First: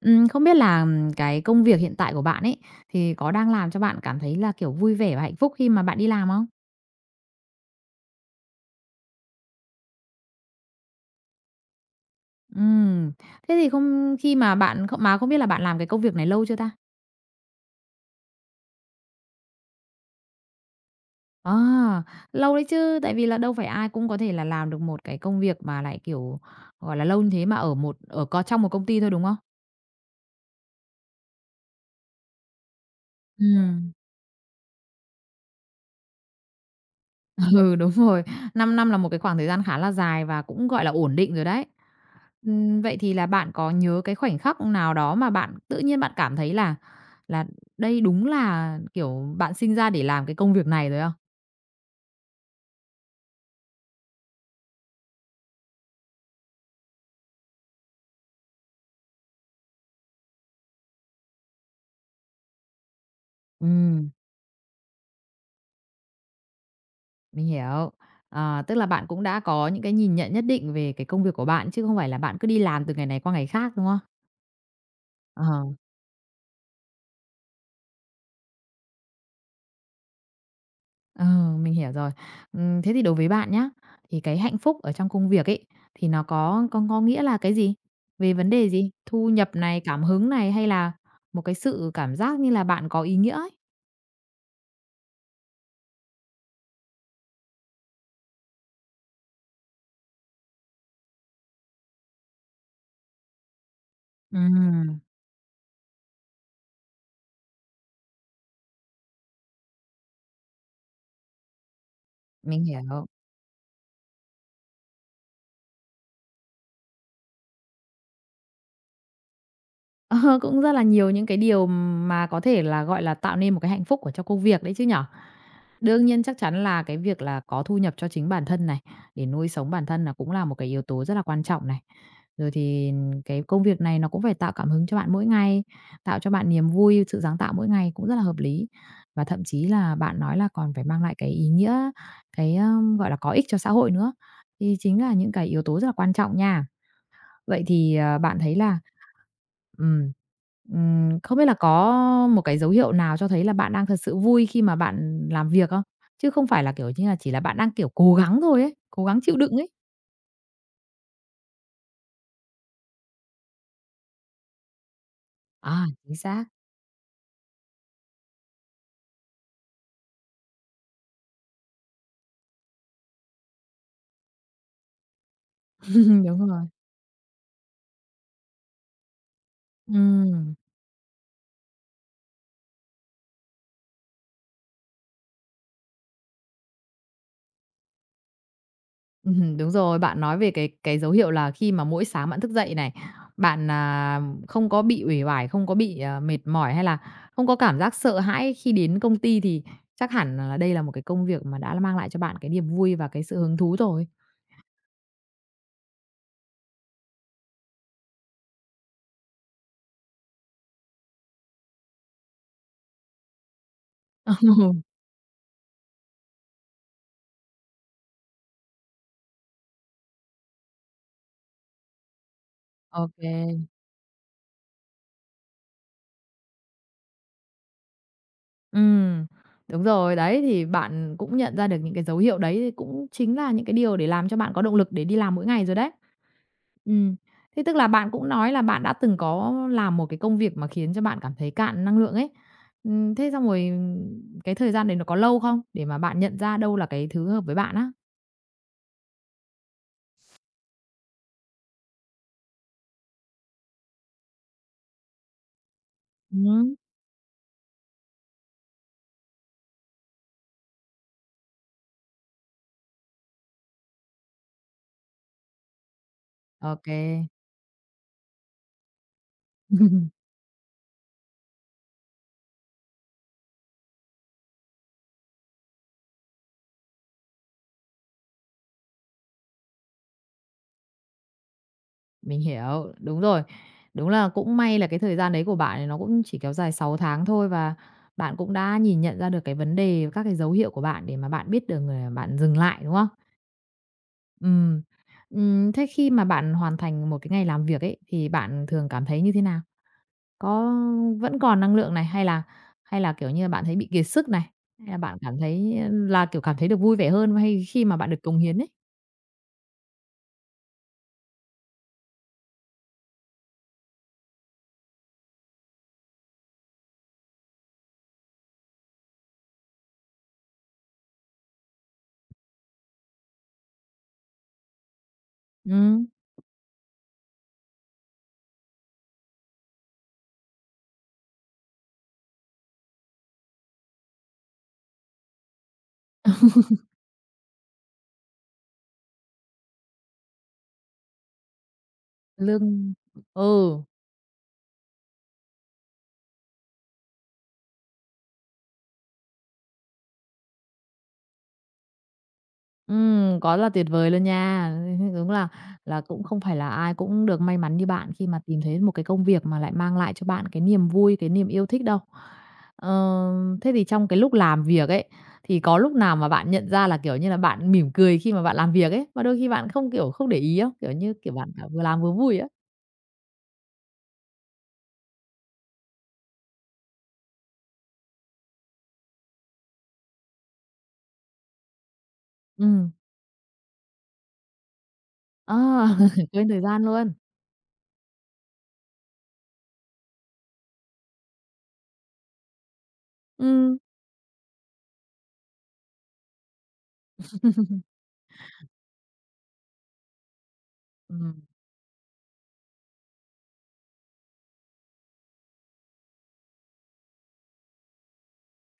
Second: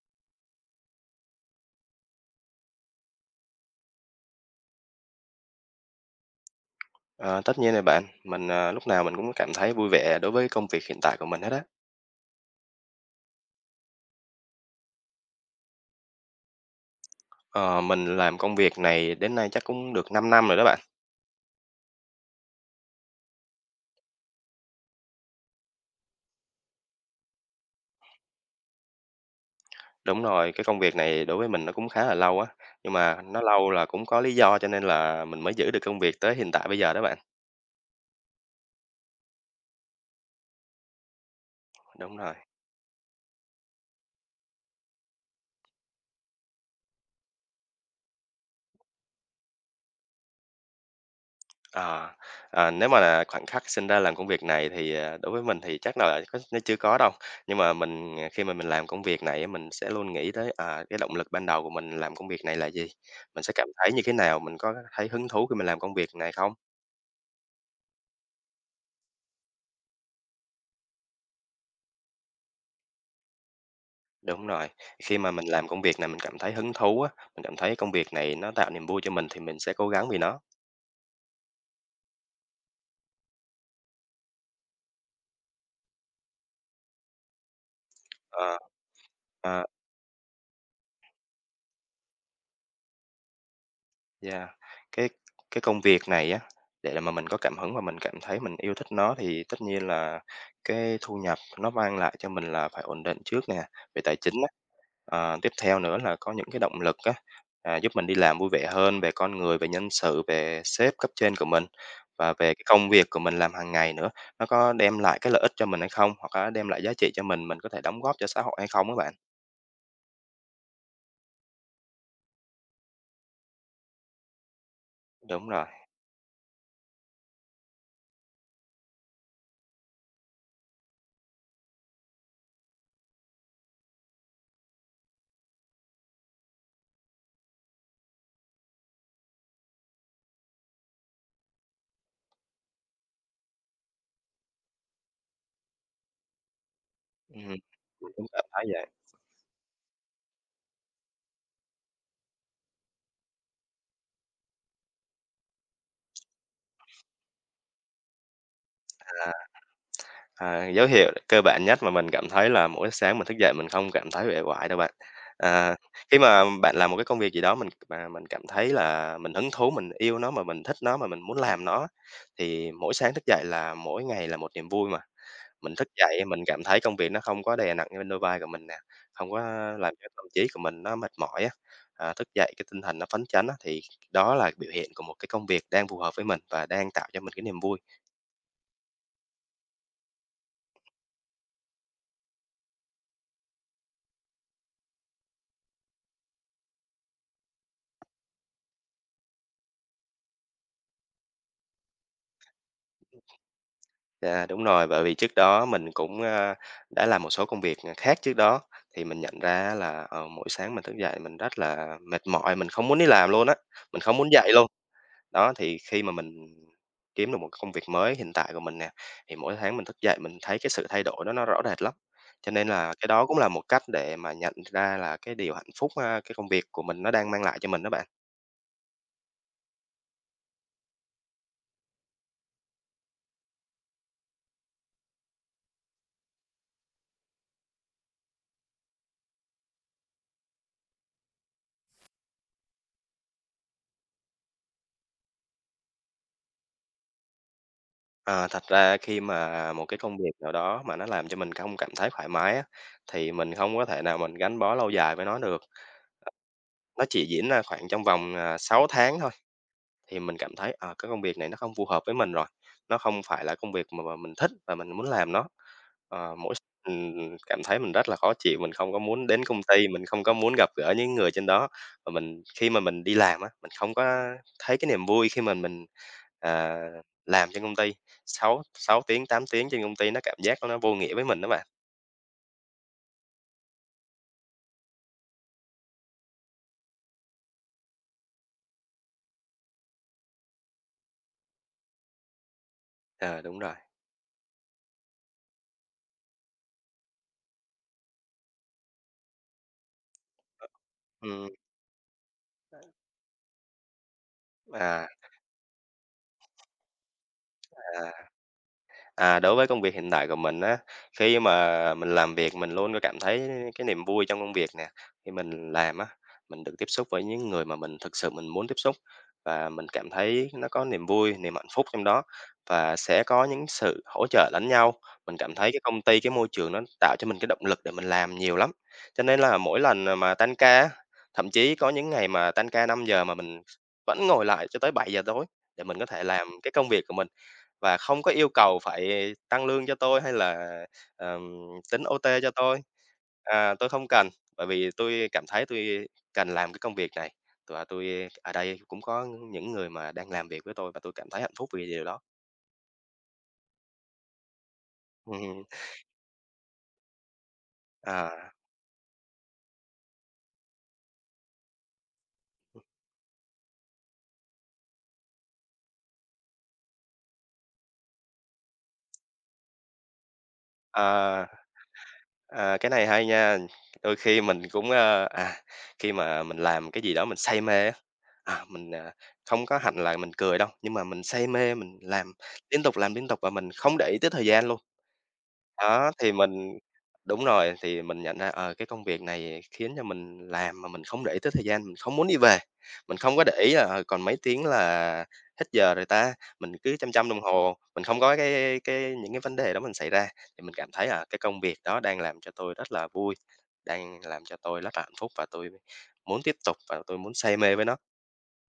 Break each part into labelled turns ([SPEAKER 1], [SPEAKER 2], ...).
[SPEAKER 1] Không biết là, cái công việc hiện tại của bạn ấy, thì có đang làm cho bạn cảm thấy là, kiểu, vui vẻ và hạnh phúc khi mà bạn đi làm không?
[SPEAKER 2] Ờ, Tất nhiên rồi bạn, lúc nào mình cũng cảm thấy vui vẻ đối với công việc hiện tại của mình hết á.
[SPEAKER 1] Ừm, Thế thì không khi mà bạn không biết là bạn làm cái công việc này lâu chưa ta?
[SPEAKER 2] Ờ, mình làm công việc này đến nay chắc cũng được 5 năm rồi đó bạn.
[SPEAKER 1] À, lâu đấy chứ, tại vì là đâu phải ai cũng có thể là làm được một cái công việc mà lại, kiểu, gọi là, lâu như thế mà ở một ở có trong một công ty thôi, đúng không?
[SPEAKER 2] Đúng rồi, cái công việc này đối với mình nó cũng khá là lâu á, nhưng mà nó lâu là
[SPEAKER 1] Ừm.
[SPEAKER 2] cũng có lý do cho nên là mình mới giữ được công việc tới hiện tại bây giờ đó bạn.
[SPEAKER 1] Ừ, đúng rồi. 5 năm là một cái khoảng thời gian khá là dài và cũng, gọi là, ổn định rồi đấy.
[SPEAKER 2] Đúng rồi.
[SPEAKER 1] Vậy thì là bạn có nhớ cái khoảnh khắc nào đó mà bạn tự nhiên bạn cảm thấy là là đây đúng là, kiểu, bạn sinh ra để làm cái công việc này rồi không?
[SPEAKER 2] Ờ, Nếu mà là khoảnh khắc sinh ra làm công việc này thì, đối với mình thì chắc là có nó chưa có đâu. Nhưng mà khi mà mình làm công việc này á, mình sẽ luôn nghĩ tới, cái động lực ban đầu của mình làm công việc này là gì? Mình sẽ cảm thấy như
[SPEAKER 1] Ừm,
[SPEAKER 2] thế nào? Mình có thấy hứng thú khi mình làm công việc này không?
[SPEAKER 1] mình hiểu. Ờ, tức là bạn cũng đã có những cái nhìn nhận nhất định về cái công việc của bạn, chứ không phải là bạn cứ đi làm từ ngày này qua ngày khác, đúng không?
[SPEAKER 2] Đúng rồi, khi mà
[SPEAKER 1] Ờ.
[SPEAKER 2] mình làm công việc này mình cảm thấy hứng thú á, mình cảm thấy công việc này nó tạo niềm vui cho mình thì mình sẽ cố gắng vì nó.
[SPEAKER 1] Ờ, mình hiểu rồi. Thế thì đối với bạn nhá, thì cái hạnh phúc ở trong công việc ấy, thì nó có nghĩa là cái gì? Về vấn
[SPEAKER 2] Ờ,
[SPEAKER 1] đề gì? Thu nhập
[SPEAKER 2] ờ.
[SPEAKER 1] này, cảm hứng này hay là một cái sự cảm giác như là bạn có ý nghĩa ấy?
[SPEAKER 2] Yeah, cái cái công việc này á, để mà mình có cảm hứng và mình cảm thấy mình yêu thích nó thì tất nhiên là cái thu nhập nó mang lại cho mình là phải ổn định trước nè, về tài chính á.
[SPEAKER 1] Ừm,
[SPEAKER 2] Tiếp theo nữa là có những cái động lực á, giúp mình đi làm vui vẻ hơn về con người, về nhân sự, về sếp cấp trên của mình và về
[SPEAKER 1] mình
[SPEAKER 2] cái công
[SPEAKER 1] hiểu.
[SPEAKER 2] việc của mình làm hàng ngày nữa, nó có đem lại cái lợi ích cho mình hay không? Hoặc là đem lại giá trị cho mình có thể đóng góp cho xã hội hay không á bạn?
[SPEAKER 1] Ờ, cũng rất là nhiều những cái điều mà có thể là, gọi là, tạo nên một cái hạnh phúc ở trong công việc đấy chứ nhở?
[SPEAKER 2] Đúng rồi,
[SPEAKER 1] Đương nhiên chắc chắn là cái việc là có thu nhập cho chính bản thân này, để nuôi sống bản thân là cũng là một cái yếu tố rất là quan trọng này. Rồi thì cái công việc này nó cũng phải tạo cảm hứng cho bạn mỗi ngày, tạo cho bạn niềm vui, sự sáng tạo mỗi ngày cũng rất là hợp lý. Và thậm chí là bạn nói là còn phải mang lại cái ý nghĩa, cái, gọi là, có ích cho xã hội nữa, thì chính là những cái yếu tố rất là quan trọng nha.
[SPEAKER 2] ừm,
[SPEAKER 1] Vậy thì,
[SPEAKER 2] mình
[SPEAKER 1] ờ,
[SPEAKER 2] cũng
[SPEAKER 1] bạn
[SPEAKER 2] cảm
[SPEAKER 1] thấy
[SPEAKER 2] thấy
[SPEAKER 1] là
[SPEAKER 2] vậy.
[SPEAKER 1] ừm, không biết là có một cái dấu hiệu nào cho thấy là bạn đang thật sự vui khi mà bạn làm việc không? Chứ không phải là, kiểu như là, chỉ là bạn đang, kiểu, cố gắng thôi ấy, cố gắng chịu đựng ấy.
[SPEAKER 2] Dấu hiệu cơ bản nhất mà mình cảm thấy là mỗi sáng mình thức dậy mình không cảm thấy uể oải đâu bạn. À,
[SPEAKER 1] À, chính
[SPEAKER 2] Khi
[SPEAKER 1] xác.
[SPEAKER 2] mà bạn làm một cái công việc gì đó mình mà mình cảm thấy là mình hứng thú, mình yêu nó mà mình thích nó mà mình muốn làm nó thì mỗi sáng thức dậy là mỗi ngày là một niềm vui mà. Mình thức dậy mình
[SPEAKER 1] Đúng rồi.
[SPEAKER 2] cảm thấy công việc nó không có đè nặng lên đôi vai của mình nè, không có làm cho tâm trí
[SPEAKER 1] Ừm.
[SPEAKER 2] của mình nó mệt mỏi á. Thức dậy cái tinh thần nó phấn chấn á, thì đó là biểu hiện của một cái công việc đang phù hợp với mình và đang tạo cho mình cái niềm vui.
[SPEAKER 1] Đúng rồi, bạn nói về cái dấu hiệu là khi mà mỗi sáng bạn thức dậy này, bạn, à, không có bị uể oải, không có bị, à, mệt mỏi hay là không có cảm giác sợ hãi khi đến công ty thì chắc hẳn là đây là một cái công việc mà đã mang lại cho bạn cái niềm vui và cái sự hứng thú rồi.
[SPEAKER 2] Đúng rồi, bởi vì trước đó mình cũng, đã làm một số công việc, khác trước đó, thì mình nhận ra là, mỗi sáng mình thức dậy mình rất là mệt mỏi, mình không muốn đi làm luôn á, mình không muốn dậy luôn. Đó, thì khi mà mình kiếm được một công việc mới hiện tại của mình nè, thì mỗi tháng mình thức dậy mình thấy cái sự thay đổi đó nó rõ rệt lắm. Cho nên là cái đó cũng là một
[SPEAKER 1] OK.
[SPEAKER 2] cách để mà nhận ra là cái điều hạnh phúc, cái công việc của mình nó đang mang lại cho mình đó bạn.
[SPEAKER 1] Ừm, Đúng rồi, đấy, thì bạn cũng nhận ra được những cái dấu hiệu đấy thì cũng chính là những cái điều để làm cho bạn có động lực để đi làm mỗi ngày rồi đấy. Ừm. Thế tức là bạn cũng nói là bạn đã từng có làm một cái công việc mà khiến cho bạn cảm thấy cạn năng lượng ấy. Thế xong rồi, cái thời gian đấy nó có lâu không? Để mà bạn nhận ra đâu là cái thứ hợp với bạn á.
[SPEAKER 2] Ờ, Thật ra khi mà một cái công việc nào đó mà nó làm cho mình không cảm thấy thoải mái á, thì mình không có thể nào mình gắn bó lâu dài với nó được.
[SPEAKER 1] Ừm.
[SPEAKER 2] Nó chỉ diễn ra khoảng trong vòng, 6 tháng thôi thì mình cảm thấy, cái công việc này nó không phù hợp với mình rồi, nó không phải là công việc mà mình thích và mình muốn làm nó. Ờ, mỗi
[SPEAKER 1] Ô kê.
[SPEAKER 2] Mình cảm thấy mình rất là khó chịu, mình không có muốn đến công ty, mình không có muốn gặp gỡ những người trên đó. Và mình khi mà mình đi làm á, mình không có thấy cái niềm vui khi mà mình, à, làm trên công ty, 6 6 tiếng, 8 tiếng trên công ty nó cảm giác nó vô nghĩa với mình đó bạn.
[SPEAKER 1] Mình hiểu, đúng rồi. Đúng là cũng may là cái thời gian đấy của bạn thì nó cũng chỉ kéo dài 6 tháng thôi và bạn cũng đã nhìn nhận ra được cái vấn đề, các cái dấu hiệu của bạn để mà bạn biết được là bạn dừng lại, đúng không?
[SPEAKER 2] Ờ, Đúng rồi.
[SPEAKER 1] Ừm. Thế khi mà bạn hoàn thành một cái ngày làm việc ấy, thì bạn thường cảm thấy như thế nào? Có vẫn
[SPEAKER 2] Ừm,
[SPEAKER 1] còn năng lượng này, hay là, kiểu như là, bạn thấy bị kiệt sức này, hay là
[SPEAKER 2] à,
[SPEAKER 1] bạn cảm thấy là, kiểu, cảm thấy được vui vẻ hơn hay khi mà bạn
[SPEAKER 2] à.
[SPEAKER 1] được cống hiến ấy?
[SPEAKER 2] Đối với công việc hiện tại của mình á, khi mà mình làm việc mình luôn có cảm thấy cái niềm vui trong công việc nè. Khi mình làm á, mình được tiếp xúc với những người mà mình thực sự mình muốn tiếp xúc và mình cảm thấy nó có niềm vui, niềm hạnh phúc trong đó và sẽ có những sự hỗ trợ lẫn nhau. Mình cảm thấy cái công
[SPEAKER 1] Ừm,
[SPEAKER 2] ty, cái môi trường nó tạo cho mình cái động lực để mình làm nhiều lắm. Cho nên là mỗi lần mà tan ca á, thậm chí có những ngày mà tan ca 5 giờ mà mình vẫn ngồi lại cho tới 7 giờ tối để mình có thể làm cái công việc của mình và không có yêu cầu phải tăng lương cho tôi hay là, ờm, tính OT cho tôi,
[SPEAKER 1] Lương. Ừ.
[SPEAKER 2] tôi không cần, bởi vì tôi cảm thấy tôi cần làm cái công việc này, và tôi ở đây cũng có những người mà đang làm việc với tôi và tôi cảm thấy hạnh phúc vì điều đó.
[SPEAKER 1] Quá là tuyệt vời luôn nha. Đúng là
[SPEAKER 2] Ừm,
[SPEAKER 1] là cũng không phải là ai cũng được may mắn như bạn khi
[SPEAKER 2] à,
[SPEAKER 1] mà tìm thấy một cái công việc mà lại mang lại cho bạn cái niềm vui, cái niềm yêu thích đâu. Ờ, thế thì trong cái lúc làm việc ấy, thì có lúc nào mà bạn nhận ra là, kiểu như là, bạn mỉm cười khi mà bạn làm việc ấy, mà đôi khi bạn không, kiểu, không để ý không? Kiểu như, kiểu,
[SPEAKER 2] ờ,
[SPEAKER 1] bạn cả vừa làm vừa vui á?
[SPEAKER 2] ờ, cái này hay nha, đôi khi mình cũng, khi mà mình làm cái gì đó mình say mê á, à, mình, à, không có hẳn là mình cười đâu, nhưng mà mình say mê, mình
[SPEAKER 1] Ừm,
[SPEAKER 2] làm liên tục và mình không để ý tới thời gian luôn.
[SPEAKER 1] ờ,
[SPEAKER 2] Đó, thì
[SPEAKER 1] quên thời gian luôn.
[SPEAKER 2] đúng rồi, thì mình nhận ra, cái công việc này khiến cho mình làm mà mình không để ý tới thời gian, mình không muốn đi về. Mình không có để ý
[SPEAKER 1] Ừm,
[SPEAKER 2] là, còn mấy tiếng là hết giờ rồi ta, mình cứ chăm chăm đồng hồ, mình không có cái những cái vấn đề đó mình xảy ra, thì mình cảm thấy, cái
[SPEAKER 1] ừm,
[SPEAKER 2] công việc đó đang làm cho tôi rất là vui, đang làm cho tôi rất là hạnh phúc và tôi muốn tiếp tục và tôi muốn say mê với nó.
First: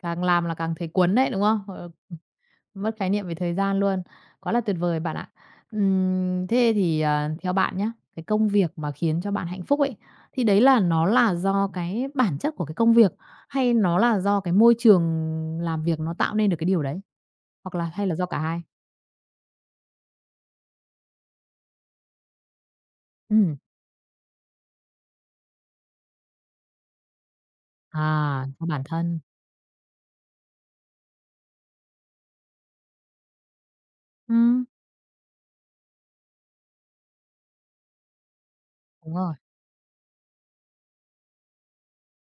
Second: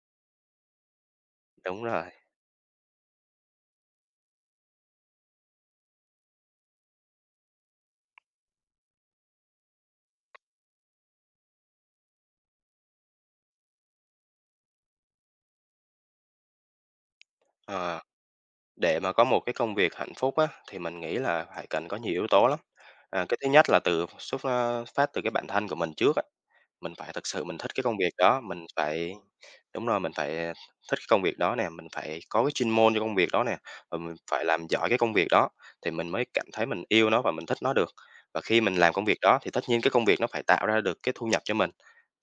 [SPEAKER 1] Càng làm là càng thấy cuốn đấy, đúng không?
[SPEAKER 2] Đúng
[SPEAKER 1] Ờ.
[SPEAKER 2] rồi,
[SPEAKER 1] Mất khái niệm về thời gian luôn. Quá là tuyệt vời bạn ạ. Thế thì, à, theo bạn nhé, cái công việc mà khiến cho bạn hạnh phúc ấy, thì đấy là nó là do cái bản chất của cái công việc, hay nó là do cái môi trường làm việc nó tạo nên được cái điều đấy? Hoặc là
[SPEAKER 2] ờ,
[SPEAKER 1] hay là do cả hai?
[SPEAKER 2] để mà có một cái công việc hạnh phúc á, thì mình nghĩ là phải cần có nhiều yếu tố lắm. Cái thứ
[SPEAKER 1] Ừm,
[SPEAKER 2] nhất là xuất phát từ cái bản thân của mình trước á, mình phải thực sự mình thích cái công việc đó,
[SPEAKER 1] À, do
[SPEAKER 2] mình
[SPEAKER 1] bản
[SPEAKER 2] phải
[SPEAKER 1] thân.
[SPEAKER 2] đúng rồi, mình phải, thích cái công việc đó nè, mình phải có cái chuyên môn cho công việc đó nè, và mình phải
[SPEAKER 1] Ừm,
[SPEAKER 2] làm giỏi cái công việc đó thì mình mới cảm thấy mình yêu nó và mình thích nó được. Và khi mình làm công
[SPEAKER 1] Đúng
[SPEAKER 2] việc
[SPEAKER 1] rồi,
[SPEAKER 2] đó thì tất nhiên cái công việc nó phải tạo ra được cái thu nhập cho mình.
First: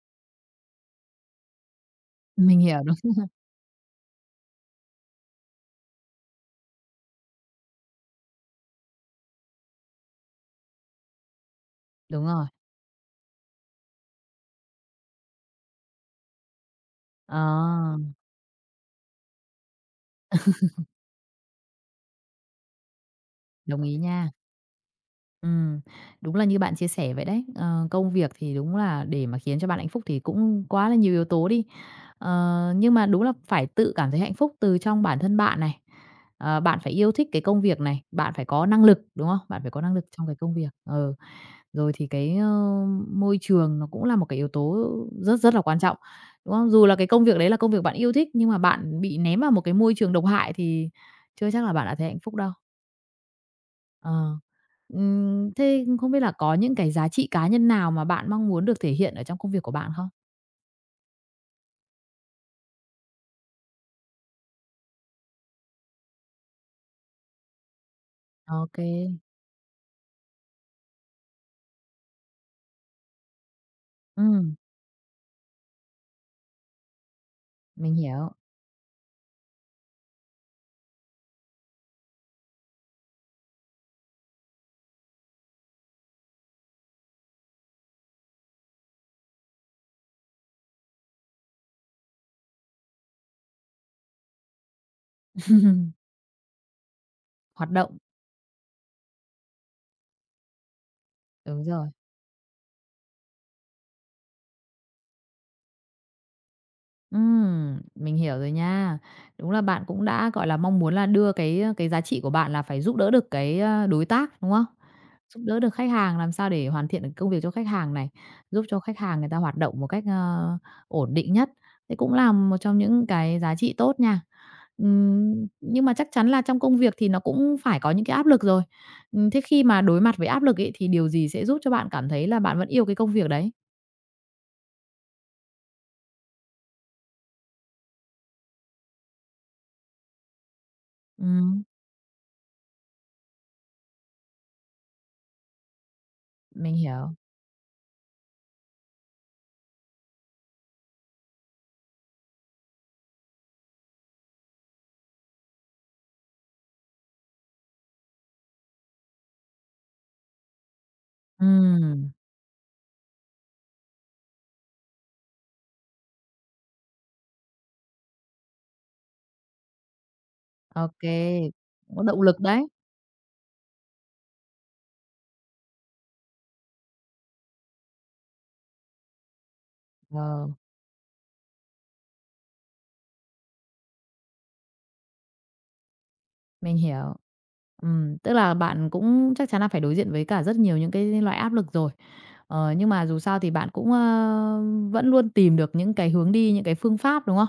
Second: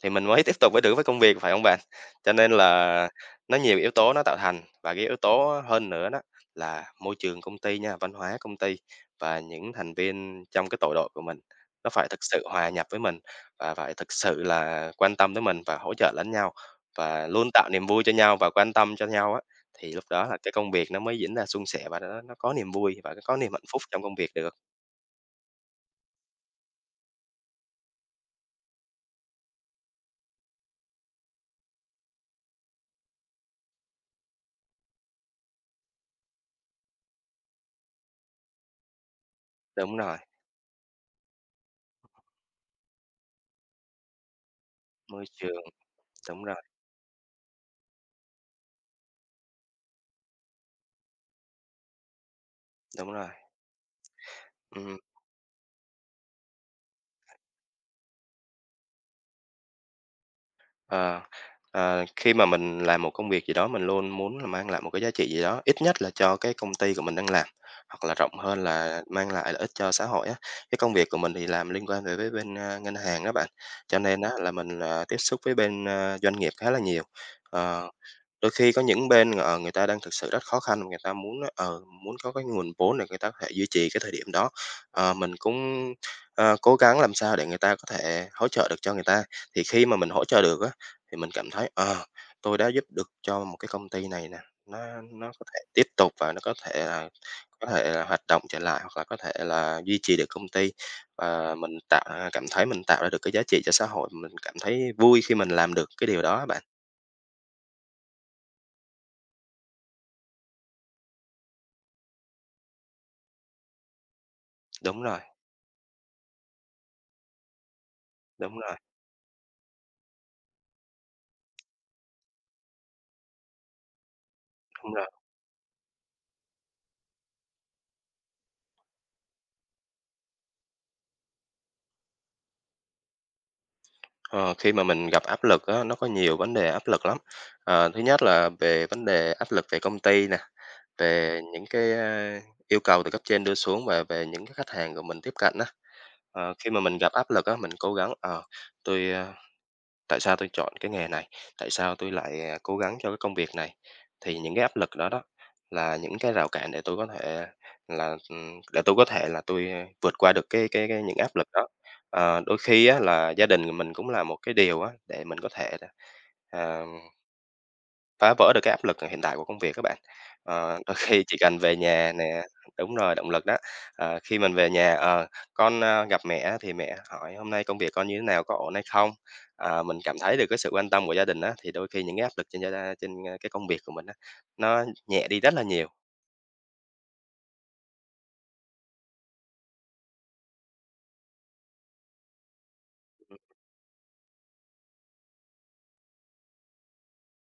[SPEAKER 2] Thì mình mới tiếp tục được với công việc, phải không bạn? Cho nên
[SPEAKER 1] mình hiểu, đúng,
[SPEAKER 2] là nó nhiều yếu tố nó tạo thành và cái yếu tố hơn nữa đó là môi trường công ty nha, văn hóa công ty và những thành viên trong cái tổ đội của mình, nó phải thực
[SPEAKER 1] đúng
[SPEAKER 2] sự
[SPEAKER 1] rồi.
[SPEAKER 2] hòa nhập với mình và phải thực sự là quan tâm tới mình và hỗ trợ lẫn nhau và luôn tạo niềm
[SPEAKER 1] Ờ,
[SPEAKER 2] vui cho nhau và quan tâm cho nhau á, thì lúc đó là cái công việc nó mới diễn ra suôn sẻ và nó có niềm vui và nó có niềm hạnh
[SPEAKER 1] đồng
[SPEAKER 2] phúc
[SPEAKER 1] ý
[SPEAKER 2] trong công việc
[SPEAKER 1] nha.
[SPEAKER 2] được.
[SPEAKER 1] Ừm, Đúng là như bạn chia sẻ vậy đấy. Ờ, công việc thì đúng là để mà khiến cho bạn hạnh phúc thì cũng quá là nhiều yếu tố đi. Ờ, nhưng mà đúng là phải tự cảm thấy hạnh phúc từ trong bản thân bạn này. Ờ, bạn phải yêu thích cái công việc này, bạn phải có năng lực, đúng không? Bạn phải có năng
[SPEAKER 2] Đúng
[SPEAKER 1] lực
[SPEAKER 2] rồi,
[SPEAKER 1] trong cái công việc. Ừ. Rồi thì cái, ơ, môi trường nó cũng là một cái yếu tố
[SPEAKER 2] môi
[SPEAKER 1] rất rất là
[SPEAKER 2] trường,
[SPEAKER 1] quan trọng,
[SPEAKER 2] đúng
[SPEAKER 1] đúng
[SPEAKER 2] rồi,
[SPEAKER 1] không? Dù là cái công việc đấy là công việc bạn yêu thích nhưng mà bạn bị ném vào một cái môi trường độc hại thì chưa chắc là bạn đã thấy hạnh phúc đâu.
[SPEAKER 2] đúng rồi,
[SPEAKER 1] Ờ.
[SPEAKER 2] ừ.
[SPEAKER 1] Thế không biết là có những cái giá trị cá nhân nào mà bạn mong muốn được thể hiện ở trong công việc của bạn không?
[SPEAKER 2] Ờ, Khi mà mình làm một công việc gì đó, mình luôn muốn là mang lại một cái giá trị gì đó, ít nhất là cho cái công ty của mình đang làm, hoặc là rộng hơn là
[SPEAKER 1] OK,
[SPEAKER 2] mang lại lợi ích cho xã hội á. Cái công việc của mình thì làm liên quan về với bên, ngân hàng đó bạn, cho nên á là
[SPEAKER 1] ừm,
[SPEAKER 2] mình, tiếp xúc với bên, doanh nghiệp khá là nhiều. Ờ.
[SPEAKER 1] mình hiểu,
[SPEAKER 2] Đôi khi có những bên, người ta đang thực sự rất khó khăn, người ta muốn á, muốn có cái nguồn vốn để người ta có thể duy trì cái thời điểm đó. Mình cũng, cố gắng làm sao để người ta có thể hỗ trợ được cho người ta. Thì khi mà mình hỗ trợ được á, thì mình cảm thấy, tôi đã giúp được cho một cái công ty này nè, nó nó có thể tiếp tục và nó có thể là
[SPEAKER 1] hoạt động,
[SPEAKER 2] hoạt động trở lại, hoặc là có thể là duy trì được công ty. Và
[SPEAKER 1] đúng
[SPEAKER 2] mình
[SPEAKER 1] rồi.
[SPEAKER 2] cảm thấy mình tạo ra được cái giá trị cho xã hội, mình cảm thấy vui khi mình làm được cái điều đó bạn.
[SPEAKER 1] Mình hiểu rồi nha. Đúng là bạn cũng đã, gọi là, mong muốn là đưa cái, ơ, cái giá trị của bạn là phải giúp đỡ được cái, ơ, đối tác, đúng không?
[SPEAKER 2] Đúng rồi,
[SPEAKER 1] Giúp đỡ được khách hàng, làm sao để hoàn thiện được công việc cho khách hàng này,
[SPEAKER 2] đúng
[SPEAKER 1] giúp
[SPEAKER 2] rồi.
[SPEAKER 1] cho khách hàng người ta hoạt động một cách, ơ, ổn định nhất. Thế cũng là một trong những cái giá trị tốt nha.
[SPEAKER 2] Đúng rồi.
[SPEAKER 1] Nhưng mà chắc chắn là trong công việc thì nó cũng phải có những cái áp lực rồi. Thế khi mà đối mặt với áp lực ấy, thì điều gì sẽ giúp cho bạn cảm thấy là bạn vẫn yêu cái công việc đấy?
[SPEAKER 2] Ờ, Khi mà mình gặp áp lực á, nó có nhiều vấn đề áp lực lắm. Thứ nhất là về vấn đề áp lực về công ty nè, về
[SPEAKER 1] Ừm,
[SPEAKER 2] những cái yêu cầu từ cấp trên đưa xuống và về những cái khách hàng của mình tiếp cận á. Khi
[SPEAKER 1] mình
[SPEAKER 2] mà mình gặp
[SPEAKER 1] hiểu.
[SPEAKER 2] áp lực á, mình cố gắng, ờ, tôi, a Tại sao tôi chọn cái nghề này? Tại sao tôi lại cố gắng cho cái công việc này? Thì những cái áp lực đó đó là những cái rào cản để tôi có thể là, để tôi có thể là tôi vượt qua được cái những áp lực đó.
[SPEAKER 1] Ừm,
[SPEAKER 2] Ờ, đôi khi á là gia đình của mình cũng là một cái điều á để mình có thể à phá vỡ được cái áp lực hiện tại của công việc các bạn. Ờ,
[SPEAKER 1] Ô,
[SPEAKER 2] đôi khi chỉ cần về
[SPEAKER 1] có
[SPEAKER 2] nhà
[SPEAKER 1] động lực
[SPEAKER 2] nè,
[SPEAKER 1] đấy.
[SPEAKER 2] đúng rồi, động lực đó. Khi mình về nhà, con gặp mẹ thì mẹ hỏi: "Hôm nay công việc con như thế nào, có ổn hay không?" Ờ, mình cảm thấy được
[SPEAKER 1] Ờ,
[SPEAKER 2] cái sự quan tâm của gia đình á, thì đôi khi những cái áp lực trên gia đa trên, a, cái công việc của mình á, nó nhẹ đi rất là nhiều.
[SPEAKER 1] mình hiểu. Tức là bạn cũng chắc chắn là phải đối diện với cả rất nhiều những cái loại áp lực rồi. Ờ, nhưng mà dù sao thì bạn cũng, ơ, vẫn luôn tìm được những cái hướng đi, những cái phương pháp, đúng không?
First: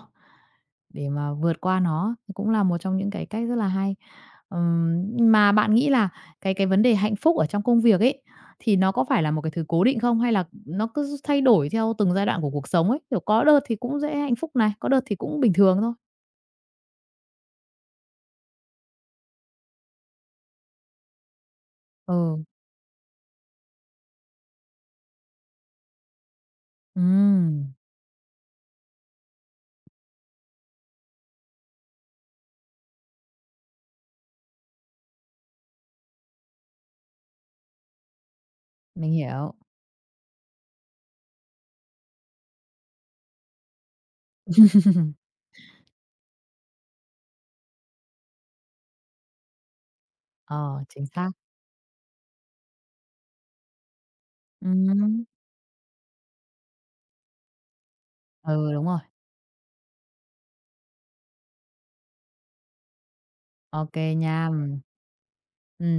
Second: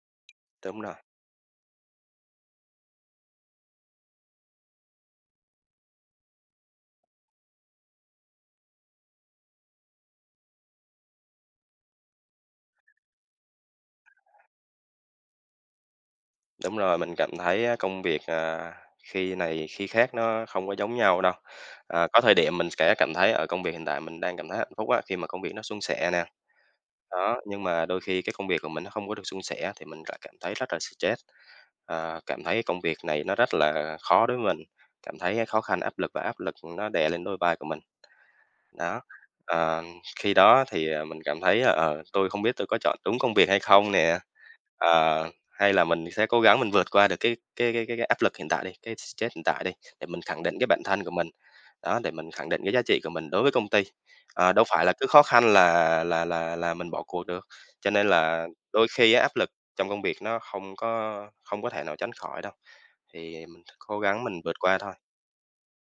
[SPEAKER 2] Đúng rồi,
[SPEAKER 1] Để mà vượt qua nó thì cũng là một trong những cái cách rất là hay. Ừm, mà bạn nghĩ là cái vấn đề hạnh phúc ở trong công việc ấy, thì nó có phải là một cái thứ cố định không? Hay là nó cứ thay đổi theo từng giai đoạn của cuộc sống ấy? Kiểu, có đợt thì cũng dễ hạnh phúc này, có đợt thì cũng bình thường thôi.
[SPEAKER 2] đúng rồi, mình cảm thấy á công việc khi này khi khác nó không có giống nhau đâu. Có thời
[SPEAKER 1] Ừ,
[SPEAKER 2] điểm mình sẽ cảm thấy ở công việc hiện tại mình đang cảm thấy hạnh phúc á, khi mà công việc nó suôn sẻ nè. Đó, nhưng
[SPEAKER 1] ừm,
[SPEAKER 2] mà đôi khi cái công việc của mình nó không có được suôn sẻ thì mình lại cảm thấy rất là stress, cảm thấy công việc này nó rất là khó đối với mình, cảm thấy khó khăn, áp lực và áp lực nó đè lên đôi vai của mình. Đó,
[SPEAKER 1] mình hiểu.
[SPEAKER 2] ờ, khi đó thì, mình cảm thấy là, tôi không biết tôi có chọn đúng công việc hay không nè, ờ, hay là mình sẽ cố gắng mình vượt qua được cái áp lực hiện tại đi, cái stress hiện tại đi, để mình khẳng định cái bản
[SPEAKER 1] Ờ,
[SPEAKER 2] thân
[SPEAKER 1] chính
[SPEAKER 2] của mình,
[SPEAKER 1] xác.
[SPEAKER 2] đó, để mình khẳng định cái giá trị của mình đối với công ty. Đâu phải là cứ khó
[SPEAKER 1] Ừm,
[SPEAKER 2] khăn là mình bỏ cuộc được, cho nên là
[SPEAKER 1] ừ, Đúng
[SPEAKER 2] đôi
[SPEAKER 1] rồi.
[SPEAKER 2] khi á áp lực trong công việc nó không có thể nào tránh khỏi đâu, thì mình
[SPEAKER 1] Ok
[SPEAKER 2] cố
[SPEAKER 1] kê
[SPEAKER 2] gắng
[SPEAKER 1] nha,
[SPEAKER 2] mình vượt qua thôi.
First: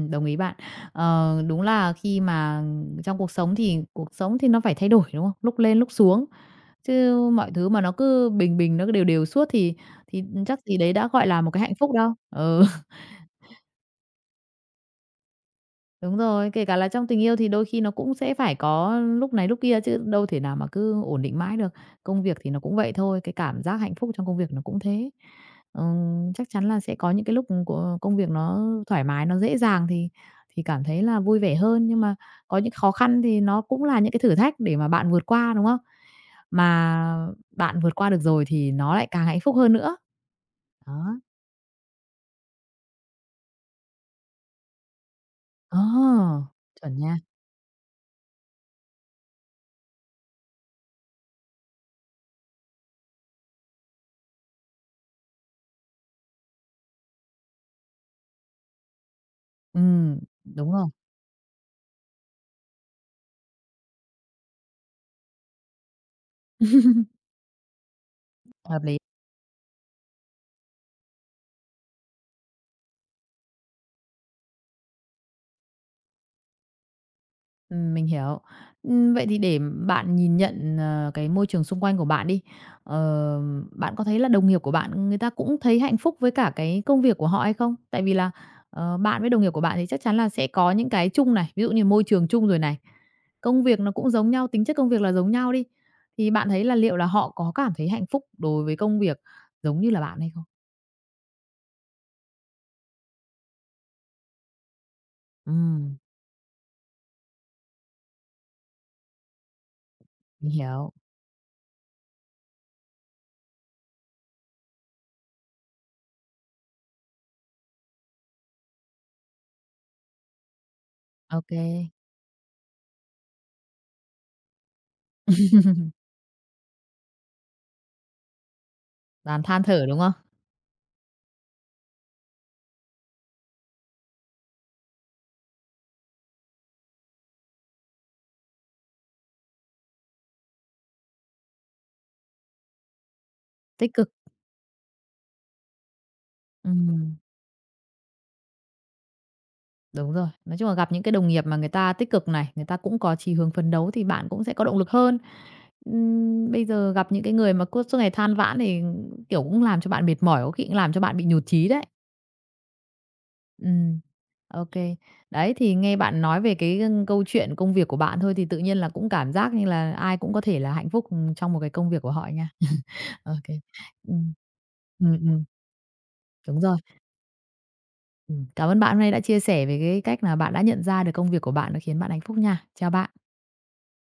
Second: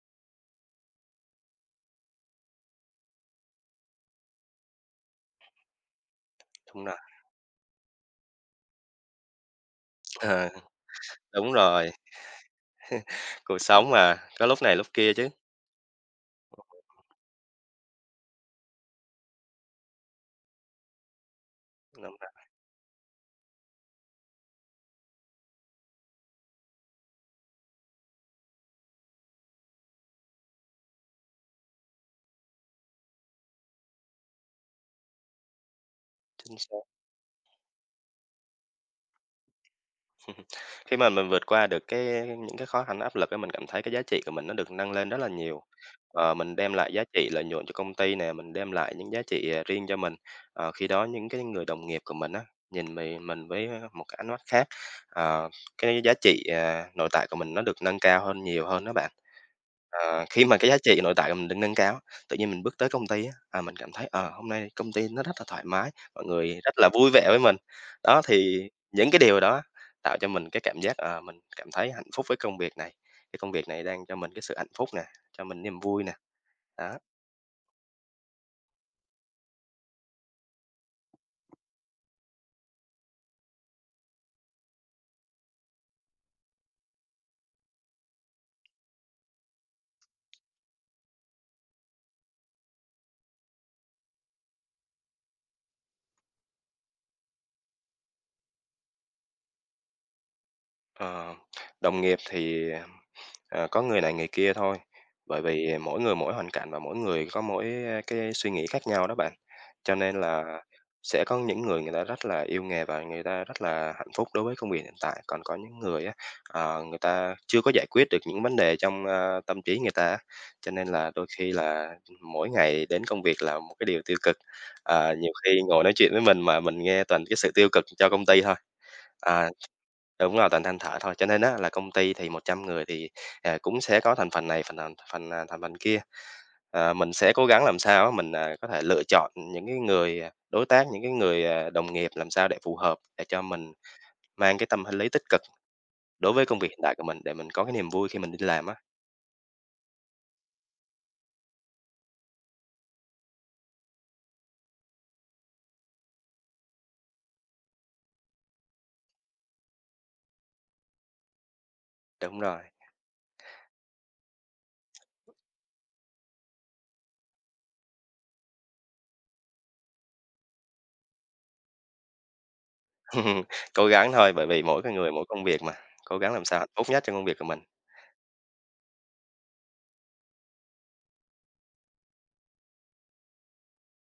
[SPEAKER 1] đồng ý bạn. Ờ, đúng là khi mà trong cuộc sống thì nó phải thay đổi, đúng không? Lúc lên lúc xuống.
[SPEAKER 2] Đúng rồi,
[SPEAKER 1] Chứ mọi thứ mà nó cứ bình bình, nó cứ đều đều suốt thì ừ,
[SPEAKER 2] ờ,
[SPEAKER 1] chắc gì đấy đã gọi là một
[SPEAKER 2] đúng
[SPEAKER 1] cái hạnh phúc
[SPEAKER 2] rồi,
[SPEAKER 1] đâu. Ừ,
[SPEAKER 2] cuộc sống mà, có lúc này lúc kia chứ.
[SPEAKER 1] đúng rồi, kể cả là trong tình yêu thì đôi khi nó cũng sẽ phải có lúc này lúc kia chứ đâu thể nào mà cứ ổn định mãi được.
[SPEAKER 2] Đúng
[SPEAKER 1] Công
[SPEAKER 2] rồi,
[SPEAKER 1] việc thì nó cũng vậy thôi, cái cảm giác hạnh phúc trong công việc nó cũng thế. Chắc chắn là sẽ có những cái lúc ừ, của công việc nó thoải mái, nó dễ dàng thì cảm thấy là vui vẻ hơn, nhưng mà có những khó khăn thì nó cũng là những cái thử thách để mà bạn vượt qua, đúng không?
[SPEAKER 2] chính xác.
[SPEAKER 1] Mà bạn vượt qua được rồi thì nó lại càng hạnh phúc hơn nữa.
[SPEAKER 2] Khi mà
[SPEAKER 1] Đó.
[SPEAKER 2] mình vượt qua được cái những cái khó khăn, áp lực ấy mình cảm thấy cái giá trị của mình nó được nâng lên rất là nhiều.
[SPEAKER 1] Ờ,
[SPEAKER 2] Mình đem lại
[SPEAKER 1] chuẩn
[SPEAKER 2] giá
[SPEAKER 1] nha.
[SPEAKER 2] trị lợi nhuận cho công ty nè, mình đem lại những giá trị riêng cho mình. Ờ, khi đó những cái người đồng nghiệp của mình á, nhìn mình với một cái ánh mắt khác, ờ, cái giá trị nội tại của mình nó được nâng cao hơn nhiều hơn đó bạn. Khi mà cái
[SPEAKER 1] Đúng
[SPEAKER 2] giá
[SPEAKER 1] rồi,
[SPEAKER 2] trị nội tại của mình được nâng cao, tự nhiên mình bước tới công ty á, mình cảm thấy, hôm nay công ty nó rất là thoải mái, mọi người rất là vui vẻ với mình. Đó, thì
[SPEAKER 1] hợp lý.
[SPEAKER 2] những cái điều đó tạo cho mình cái cảm giác, mình cảm thấy hạnh phúc với công việc này, cái công việc này đang cho mình cái sự hạnh phúc nè, cho mình niềm vui nè, đó.
[SPEAKER 1] Mình hiểu. Vậy thì để bạn nhìn nhận, ờ, cái môi trường xung quanh của bạn đi, ờ, bạn có thấy là đồng nghiệp của bạn người ta cũng thấy hạnh phúc với cả cái công việc của họ hay không? Tại vì là, ờ, bạn với đồng nghiệp của bạn thì chắc chắn là sẽ có những cái chung này, ví dụ như môi trường chung rồi này, công việc nó cũng giống nhau, tính chất công việc là giống nhau đi, thì bạn thấy là liệu là họ có cảm thấy hạnh phúc đối với công việc giống như là bạn hay không?
[SPEAKER 2] Ờ, Đồng nghiệp thì có người này người kia thôi, bởi vì
[SPEAKER 1] Ừm,
[SPEAKER 2] mỗi người mỗi hoàn cảnh và mỗi người có mỗi cái suy nghĩ khác nhau đó bạn. Cho nên
[SPEAKER 1] mình
[SPEAKER 2] là
[SPEAKER 1] hiểu.
[SPEAKER 2] sẽ có những người người ta rất là yêu nghề và người ta rất là hạnh phúc đối với công việc hiện tại, còn có những người á, người ta chưa có giải quyết được những vấn đề trong tâm trí người ta á, cho nên là đôi
[SPEAKER 1] Ok
[SPEAKER 2] khi
[SPEAKER 1] kê,
[SPEAKER 2] là mỗi ngày đến công việc là một cái điều tiêu cực. Ờ, nhiều khi ngồi nói chuyện với mình mà mình nghe toàn cái sự tiêu cực cho công ty thôi.
[SPEAKER 1] than
[SPEAKER 2] À,
[SPEAKER 1] thở, đúng không?
[SPEAKER 2] đúng rồi, toàn than thở thôi, cho nên á là công ty thì 100 người thì, cũng sẽ có thành phần này, phần nàn phần, à, thành phần kia. Ờ, mình sẽ cố gắng làm sao á mình có thể lựa chọn những cái người đối tác, những cái người đồng nghiệp làm sao để phù hợp, để cho mình
[SPEAKER 1] Tích cực.
[SPEAKER 2] mang cái tâm lý tích cực đối với công việc hiện tại của
[SPEAKER 1] Ừm.
[SPEAKER 2] mình, để mình có cái niềm vui khi mình đi làm á.
[SPEAKER 1] Đúng rồi, nói chung là gặp những cái đồng nghiệp mà người ta tích cực này, người ta cũng có chí hướng phấn đấu thì bạn cũng sẽ có động lực hơn. Bây giờ gặp những cái người mà cứ suốt ngày than vãn thì, kiểu, cũng làm cho bạn mệt mỏi, có khi cũng làm cho bạn bị nhụt chí đấy.
[SPEAKER 2] Đúng rồi,
[SPEAKER 1] Ừm, ô Đấy, thì nghe bạn nói về cái, câu chuyện công việc của bạn thôi thì tự nhiên là cũng cảm giác như là ai cũng có thể là hạnh phúc, trong một cái công việc của họ nha. OK.
[SPEAKER 2] cố gắng
[SPEAKER 1] Ừm.
[SPEAKER 2] thôi, bởi vì mỗi cái người
[SPEAKER 1] Ừm,
[SPEAKER 2] mỗi
[SPEAKER 1] ừm,
[SPEAKER 2] công việc mà, cố gắng làm
[SPEAKER 1] Đúng
[SPEAKER 2] sao hạnh
[SPEAKER 1] rồi.
[SPEAKER 2] phúc nhất trong công việc của mình.
[SPEAKER 1] Cảm ơn bạn hôm nay đã chia sẻ về cái cách là bạn đã nhận ra được công việc của bạn nó khiến bạn hạnh phúc nha. Chào bạn.